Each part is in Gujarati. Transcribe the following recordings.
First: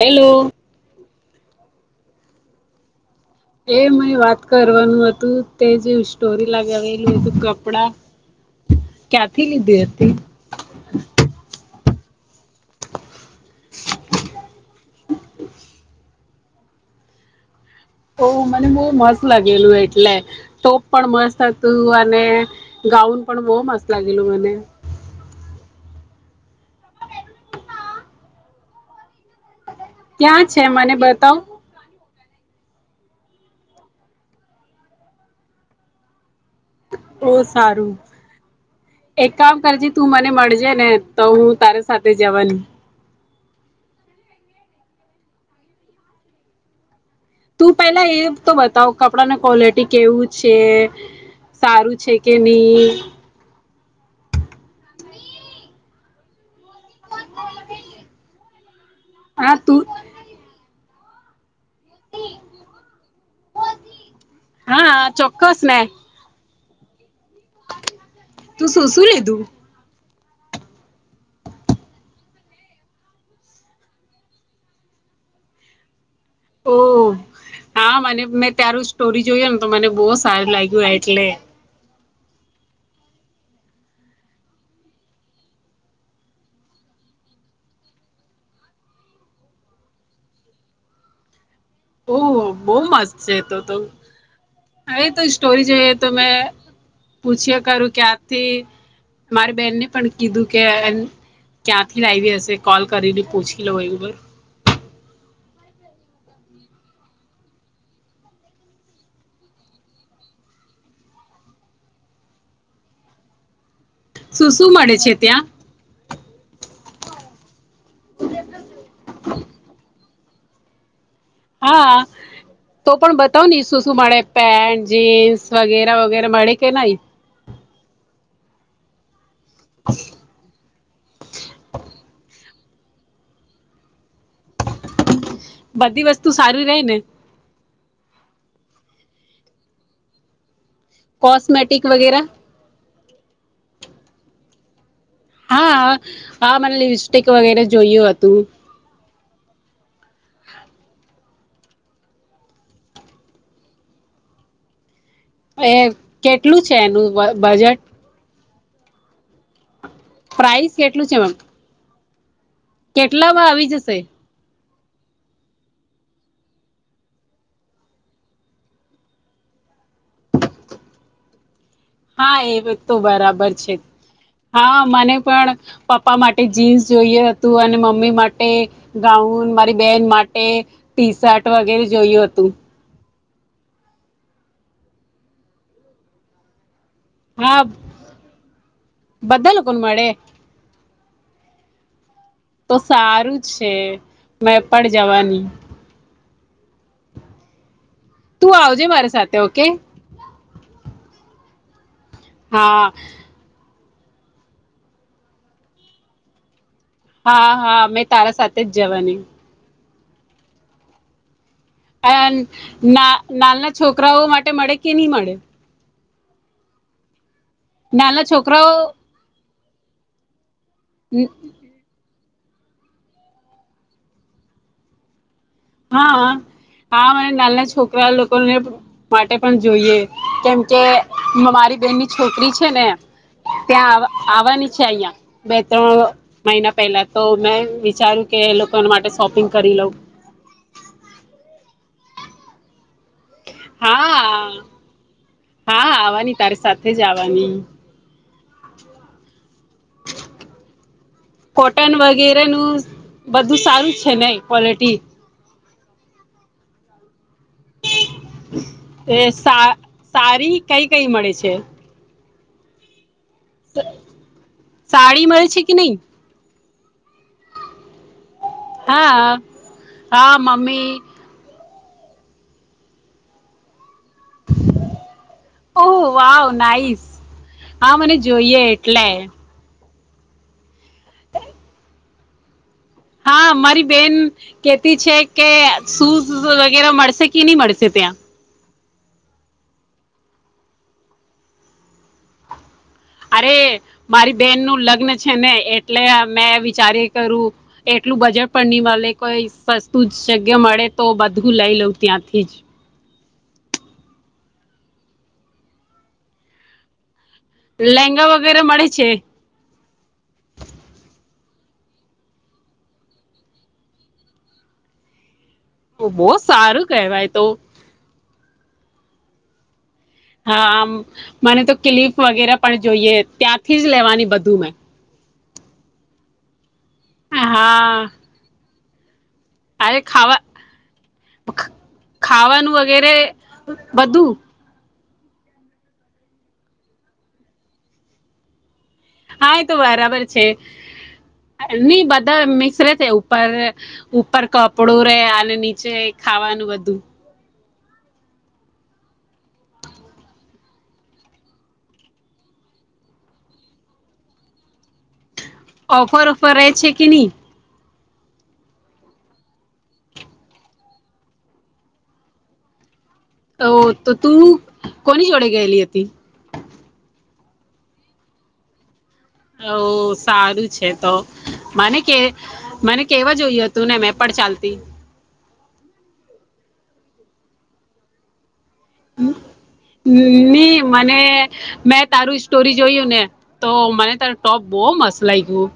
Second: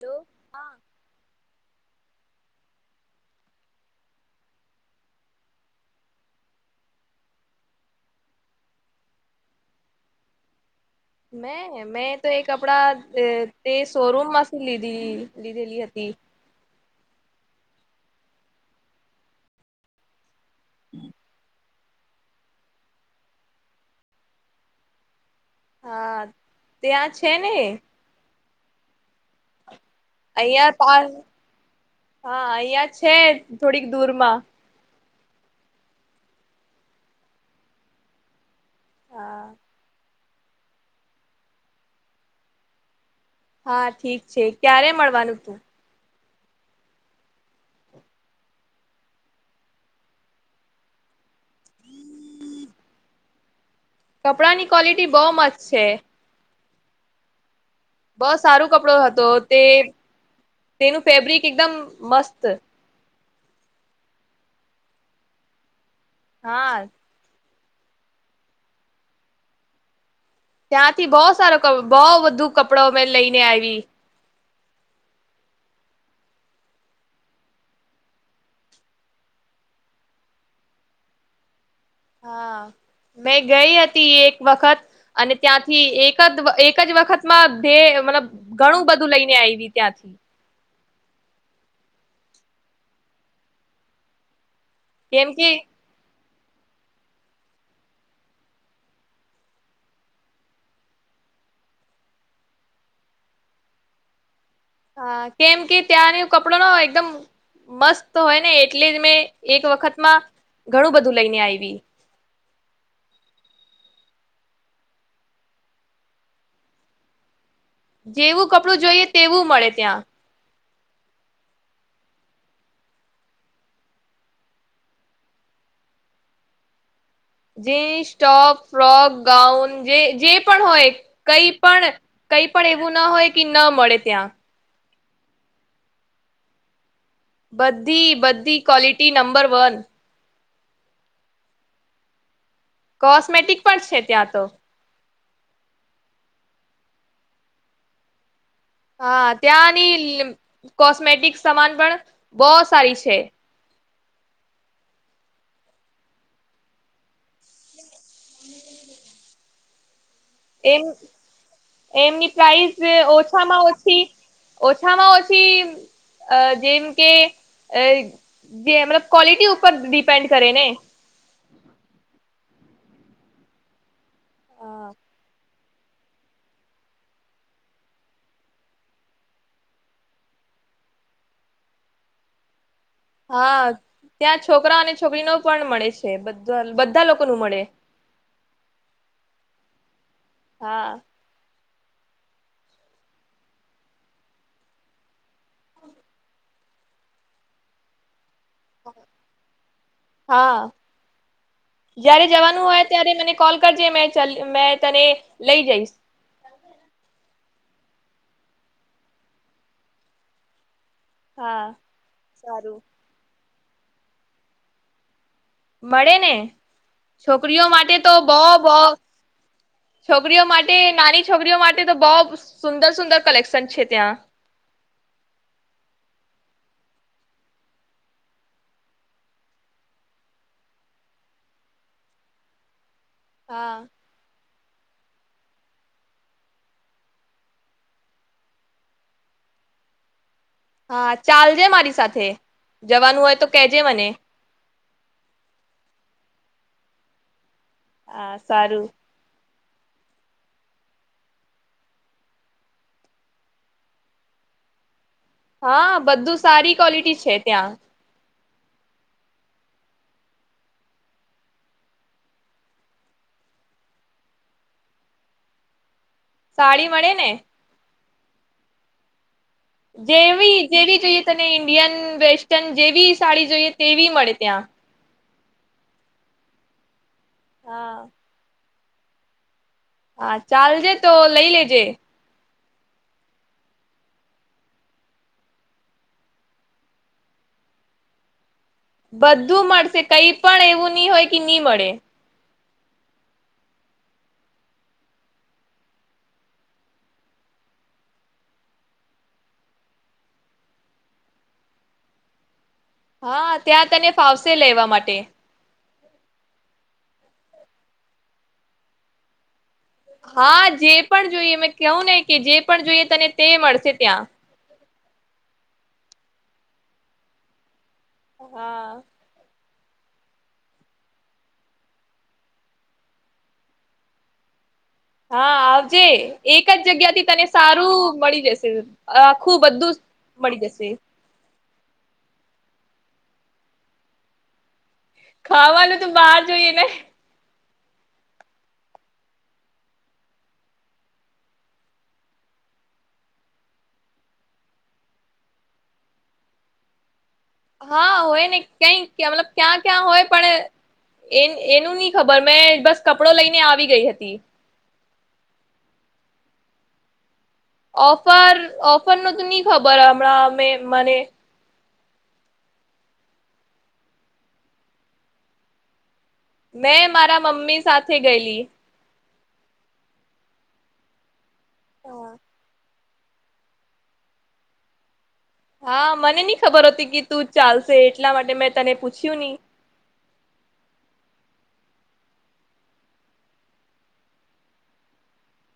હેલો હા એ મને વાત કરવાનું હતું તે જે સ્ટોરી લગાવેલી હતી કપડા ક્યાંથી લીધી હતી મે મેં તો એ કપડા તે શોરૂમ માંથી લીધી લીધેલી હતી ઓ મને બહુ મસ્ત લાગેલું એટલે તો પણ મસ્ત.. તું અને ગાઉન પણ બહુ મસ્ત લાગેલું મને હા ત્યાં છે ને ક્યાં છે અહિયાં મને પાસ બતાવ હા અહિયા છે થોડીક દૂરમાં બઉ સારું એક હા કામ કર જે તું મને.. ને મળજે ને તો હું તારે સાથે જવાની હા ઠીક છે ક્યારે મળવાનું તું તું પેલા એ તો બતાવ કપડાને ક્વોલિટી કેવું છે સારું છે કે નહી કપડા ની ક્વોલિટી બહુ મસ્ત છે બસ સારો કપડો હતો હા તે તું તેનું ફેબ્રિક એકદમ મસ્ત હા ચોક્કસ મેન હા તો શું શું લીધું ત્યાંથી બહો સારો બઉ બધો કપડો મેં લઈને આવી ઓ હા મને મેં તારું સ્ટોરી જોયું ને તો મને બહુ સારું લાગ્યું એટલે હા, મેં ગઈ હતી એક વખત અને ત્યાંથી એક દ એક જ વખતમાં ભે મતલબ ઘણું બધું લઈને આયવી ત્યાંથી. ઓહ બહુ મસ્ત છે તો તો હા એ તો કેમ કે સ્ટોરી જોઈ તમે પૂછ્યા કરું ક્યાંથી મારી બેનને પણ કીધું કે અ ક્યાંથી લાયવી હશે કોલ કરીને પૂછી લઉ એવું બ હા કેમ કે ત્યાંનો કપડોનો એકદમ મસ્ત હોય ને એટલે જ મેં એક વખતમાં ઘણું બધું લઈને આયવી. શું શું મળે છે ત્યાં? જેવું કપડું જોઈએ તેવું મળે ત્યાં. હા તો પણ બતાવની શું શું મળે પેન્ટ જીન્સ વગેરા વગેરા મળે કે નહીં? જીન્સ ટોપ ફોક ગાઉન જે જે પણ હોય કઈ પણ કઈ પણ એવું ના હોય કે ન મળે ત્યાં. બધી વસ્તુ સારી રેય ને? બધી બધી કવોલિટી નંબર વન. કોસ્મેટિક વગેરા? કોસ્મેટિક પણ છે ત્યાં તો. હા હા મને લિસ્ટિક વગેરે જોયું હતું. હા ત્યાંની કોસ્મેટિક સમાન પણ બો સારી છે. એ કેટલું છે એનું બ બજેટ? અ પ્રાઈઝ કેટલું છે મેમ? એમની પ્રાઈઝ કેટલામાં ઓછામાં આવી ઓછી જશે ઓછામાં ઓછી અ જેમ કે જે અ મતલબ ક્વોલિટી ઉપર ડિપેન્ડ કરે ને. હા એ તો બરાબર છે. હા, મને પણ પપ્પા માટે જીન્સ જોયું હતું અને મમ્મી માટે ગાઉન મારી બેહન માટે ટી-શર્ટ વગેરે જોયું હતું. હા ત્યાં છોકરા અને છોકરીનો પણ મળે છે બધ બધા બધા લોકોનું મળે. હા કોનું મળે? હા. તો સારું છે મેં પણ જવાની. તું આવજે મારી સાથે ઓકે. હા જયારે જવાનું હોય હા ત્યારે મને કોલ કર જે મેં ચલ મેં તને લઈ જઈશ. હા હા મેં તારા સાથે જ જવાની. હા અયાન સારું ના નાલ છોકરાઓ માટે મળે કે ની મળે? મળે ને. છોકરીઓ માટે તો નાના બો બો છોકરાઓ છોકરીઓ માટ ટે નાની છોકરીઓ માટે તો બો સ સુંદર સુંદર કલેક્શન છે ત્યાં. હા હા હા મને નાહલા છોકરા લોકોને માટે પણ જોઈએ કેમકે મ મારી બેહેનની છોકરી છે ને હા. ત્યાં આવ આવવાની છે અહીંયા બે ત્રણ મહિના પહેલા તો મેં વિચાર્યું કે એ લોકોન માટે શોપિંગ કરી લઉં. હા, ચાલજે મારી સાથે. જવાનું હોય તો કેજે મને. હા હા આવાની તારી સાથે જ આવાની. આ સારું. કોટન વગેરેનું બધું સારું છે ને ક્વોલિટી? હા બધું સારી ક્વોલિટી છે. ત્યાં એ સા સારી કઈ કઈ મળે છે? સાડી મળે છે કે નહીં? સાડી મળે ને. હા. હા જેવી જેવી મમ્મી જોઈએ તને ઈ ન્ડિયન વેસ્ટન જેવી સાડી જોઈએ તેવી મળે ત્યાં. Oh, wow nice. હા, મને જોઈએ. ટલે હા, ચાલજે તો લઈ લેજે. હા, મારી બેન કેતી છે કે શૂઝ વગેરા મળશે કે ની મળશે ત્યાં? બધું મળશે કઈ પણ એવું ની હોય કે ની મળે. અરે, મારી બેહેનનું લગ્ન છે ને એટલે મેં વિચારયા કરું એટલું બજટ પણ ની મળે કોઈ સસ્તું જગ્યા મળે તો બધું લઈ લઉ ત્યાંથી જ. હા, ત્યાં તને ફાવશે લેવા માટે. લહેંગા વગેરે મળે છે? હા, જે પણ જોઈએ મે કવું ને કે જે પણ જોઈએ તને તે મળશે ત્યાં. બો સારું કહેવાય તો. હા. હા, આમ મને તો ક્લીપ વગેરા પણ જોઈએ ત્યાંથી જ લેવાની બધું મેં હા, આવજે એ ક જગ્યા થી તને હા સારું મળી જશે. આખું બધું અરે, ખાવા મળી જશે. ખ ખાવાનું વગેરે બધું? ખાવાનું તો બહાર જોઈએ ને? હા, એ તો બરાબર છે ની બધા મિક્સ રેશે ઉપર ઉપર કપડું રે અને નીચે ખાવાનું બધું. હા, હોય ને કઈ મતલબ ક્યાં-ક્યાં હોય પણ એ એનું ની ખબર મેં બસ કપડો લઈને આવી ગઈ હતી. ઓફર-ઓફર રહે છે કે ની? ઓફર-ઓફર નું તો ની ખબર હમણાં મે મને. તો ત તું કોની જોડે ગયેલી હતી? મેં મારા મમ્મી સાથે ગયેલી. ઓહ, સારું છે તો. મને કે મને કેવા જોય હતું ને મેં પણ ચાલતી. હા મને ની ખબર હોતી કે તું ચાલશે એટલા માટે મેં તને પૂછ્યું નહી. ની મને મેં તારું સ્ટોરી જોયું ને તો મને તારું ટોપ બો મસ્ત લાગ્યું.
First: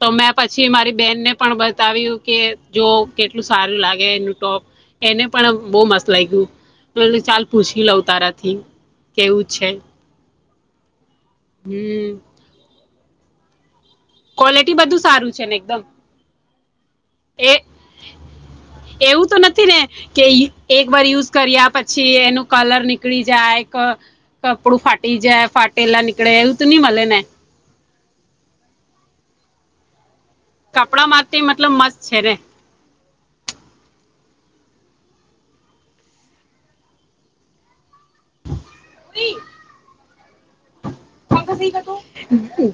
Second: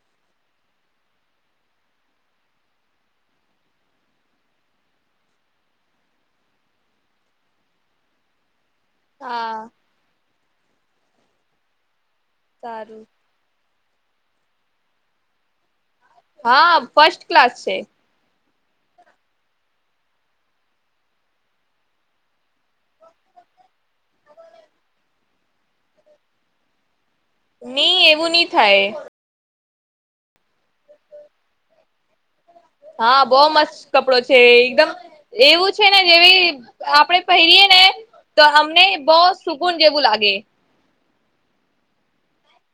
તો મેં પછી મારી બેનને પણ બતાવ્યું કે જો કેટલું સારું લાગે એનું ટોપ એને પણ બો મસ્ત લાયગુ ચાલ પૂછી લઉ તારાથી. કેવું હા છે. હમ્મ. સારું. ક્વોલિટી બધું સારું છે ને એકદમ? હા, ફર્સ્ટ ક્લાસ એ છે. એવું તો નથી ને કે ઇ એક વાર યુઝ કર્યા પછી એનું કલર નીકળી જાય ક કપડું ફાટી જાય ફાટેલા નીકળે એવું તો ની મલે ને? ની એવું ની થાય. કપડા મારતી મતલબ મસ્ત છે ને. હા બો મસ્ત કપડો છે એકદમ એવું છે ને જેવી આપણે પહેરીયે ને તો આમ ને બો સુકુન જેવું લાગે. ગે.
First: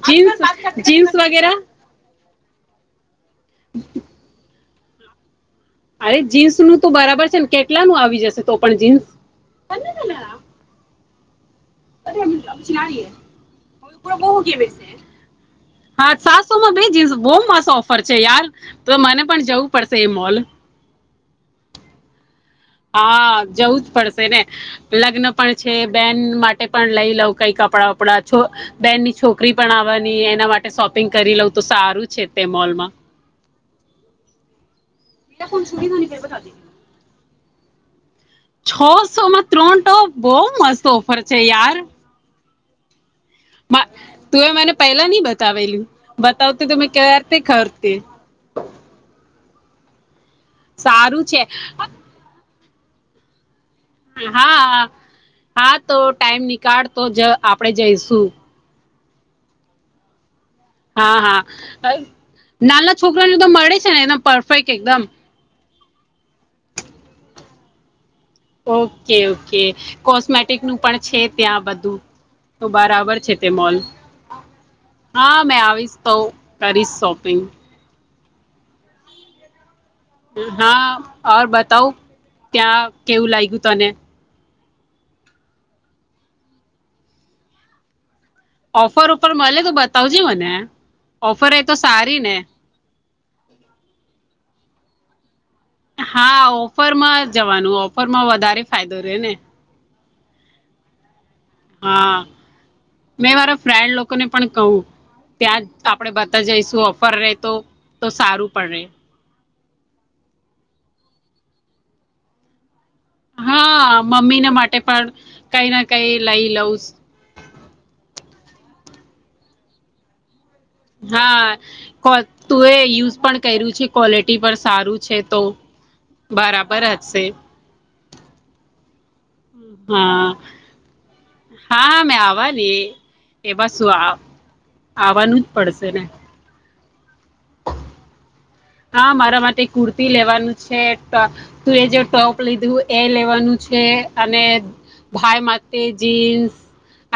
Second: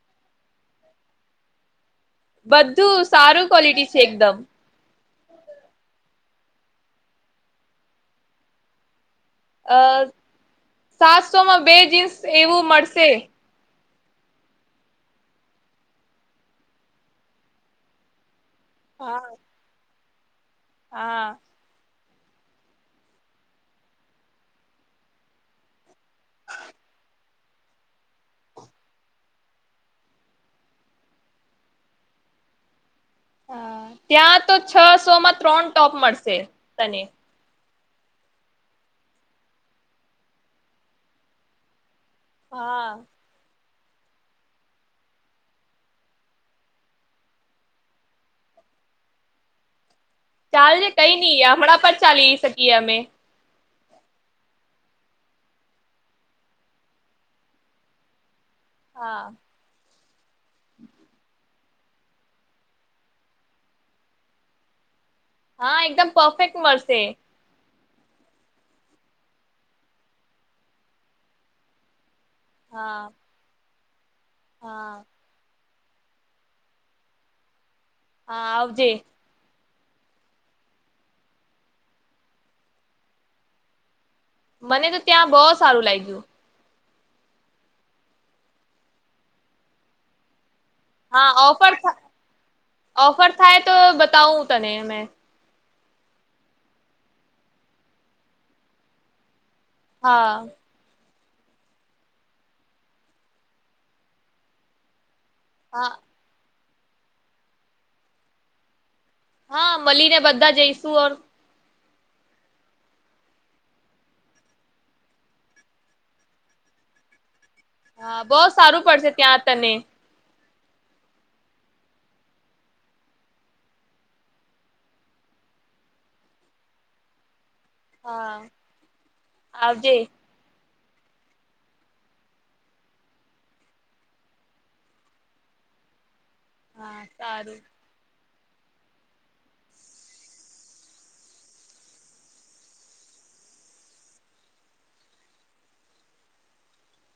જીન્સ જીન્સ વગેરા? બધું સારું ક્વોલિટી છે એકદમ. [inaudible] અરે જીન્સનું તો બરાબર છે ને કેટલા નું આવી જશે તો પણ જીન્સ? અ સાત સોમાં બે જીન્સ એવું મળશે. [unintelligible] હા સાતસોમાં બે જીન્સ બોવ મસ્ત ઓફર છે યાર. તો મને હા પણ જવું પડ શે મોલ. હા. હા જવું જ પડશે ને લગ્ન પણ છે. બેન માટે પણ લઈ લઉં. કઈ કપડા વપડા છો બેનની છોકરી પણ આવાની એના માટે શોપિંગ કરી લઉં તો સારું છે તે મોલમાં. હા ત્યાં તો છસો માં ત્રણ ટોપ મળશે તને. છસો માં ત્રણ ટોપ બોવ મસ્ત ઓફર છે યાર. હા. મા તુંએ મને પહેલા નહી બતાવેલું બતાવતી તો મે કયારથી ખરતી. ચાલજે કઈ સારું છે નઈ હમણાં પર ચાલી શક તી અમે. હા હા તો ટાઈમ નીકાળ તો જ આપડે જઈશું. હા. હા હા. નાના છોકરા ને તો મળે છે ને એના પરફેક્ટ એકદમ? હા એકદમ પરફેક્ટ મળશે. ઓકે ઓકે કોસ્મેટિક નું પણ છે ત્યાં બધું. તો હા બરાબર છે તે મોલ. હા મેં આવીશ. તો કરીશ શોપિંગ. હા આવજે. હા ઓર બતાવું ત્યા કેવું લાયગુ તને? મને તો ત્યાં બોવ સારું લાગ્યું. ઓફર ઉપર મલે તો બતાવજે મને. ઓફર એ તો સારી ને. ઓફર થાય તો બતાઉ તને મેં. હા ઓફરમાં જવાનું ઓફરમાં વધારે ફાયદો રેહને. હા. હા, મેં મારા ફ્રેન્ડ લોકોને પણ કહું. ત્યાં જ હા આપડે બધા જઈ તું ઓફર રે તો તો સારું પણ રે. હા, મલીને બધા જઈશુ ઓર હા. મમ્મીને માટે પણ કઈ ના કઈ લઈ લઉં. હા, બો સારું પડશે ત્યાં તને. હા. કો તુંએ યુઝ પણ કર્યું છે ક્વોલિટી પણ સારું છે તો બરાબર હશે. હા. આવજે હા. હા, મેં આવવાની એમાં શું આ આવાનું જ પડશે ને. હા, સારું. હા, મારા માટે કુર્તી લેવાનું છે, ટ તુંએ જે ટોપ લીધું એ લેવાનું છે અને ભાઈ માટે જીન્સ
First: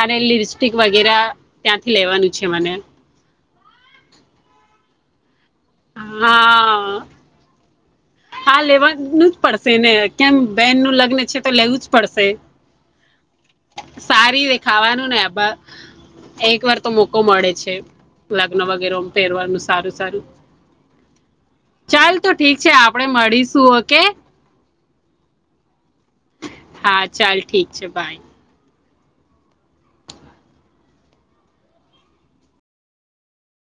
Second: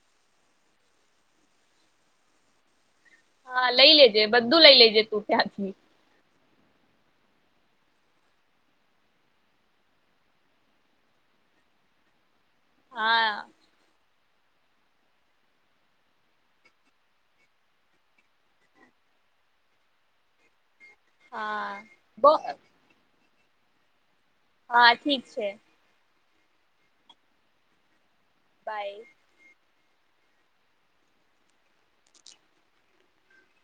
અને લિપસ્ટિક વગેરે ત્યાંથી લેવાનું છે મને. હા, લઈ લેજે બધું લઈ લેજે તું ત્યાંથી. હા. હા, લેવાનું જ પડશે ને કેમ બેહેન નું લગ્ન છે તો લેવું જ પડશે. હા. સારી દેખાવાનું ને બ એક વાર તો મોકો મળે છે લગ્ન વગેરોમ પેરવાનું સારું સારું. હા, ચાલ બો તો ઠીક છે આપડે મળીશું ઓકે. હા, ઠીક છે. હા, ચાલ ઠીક છે બાય. બાય.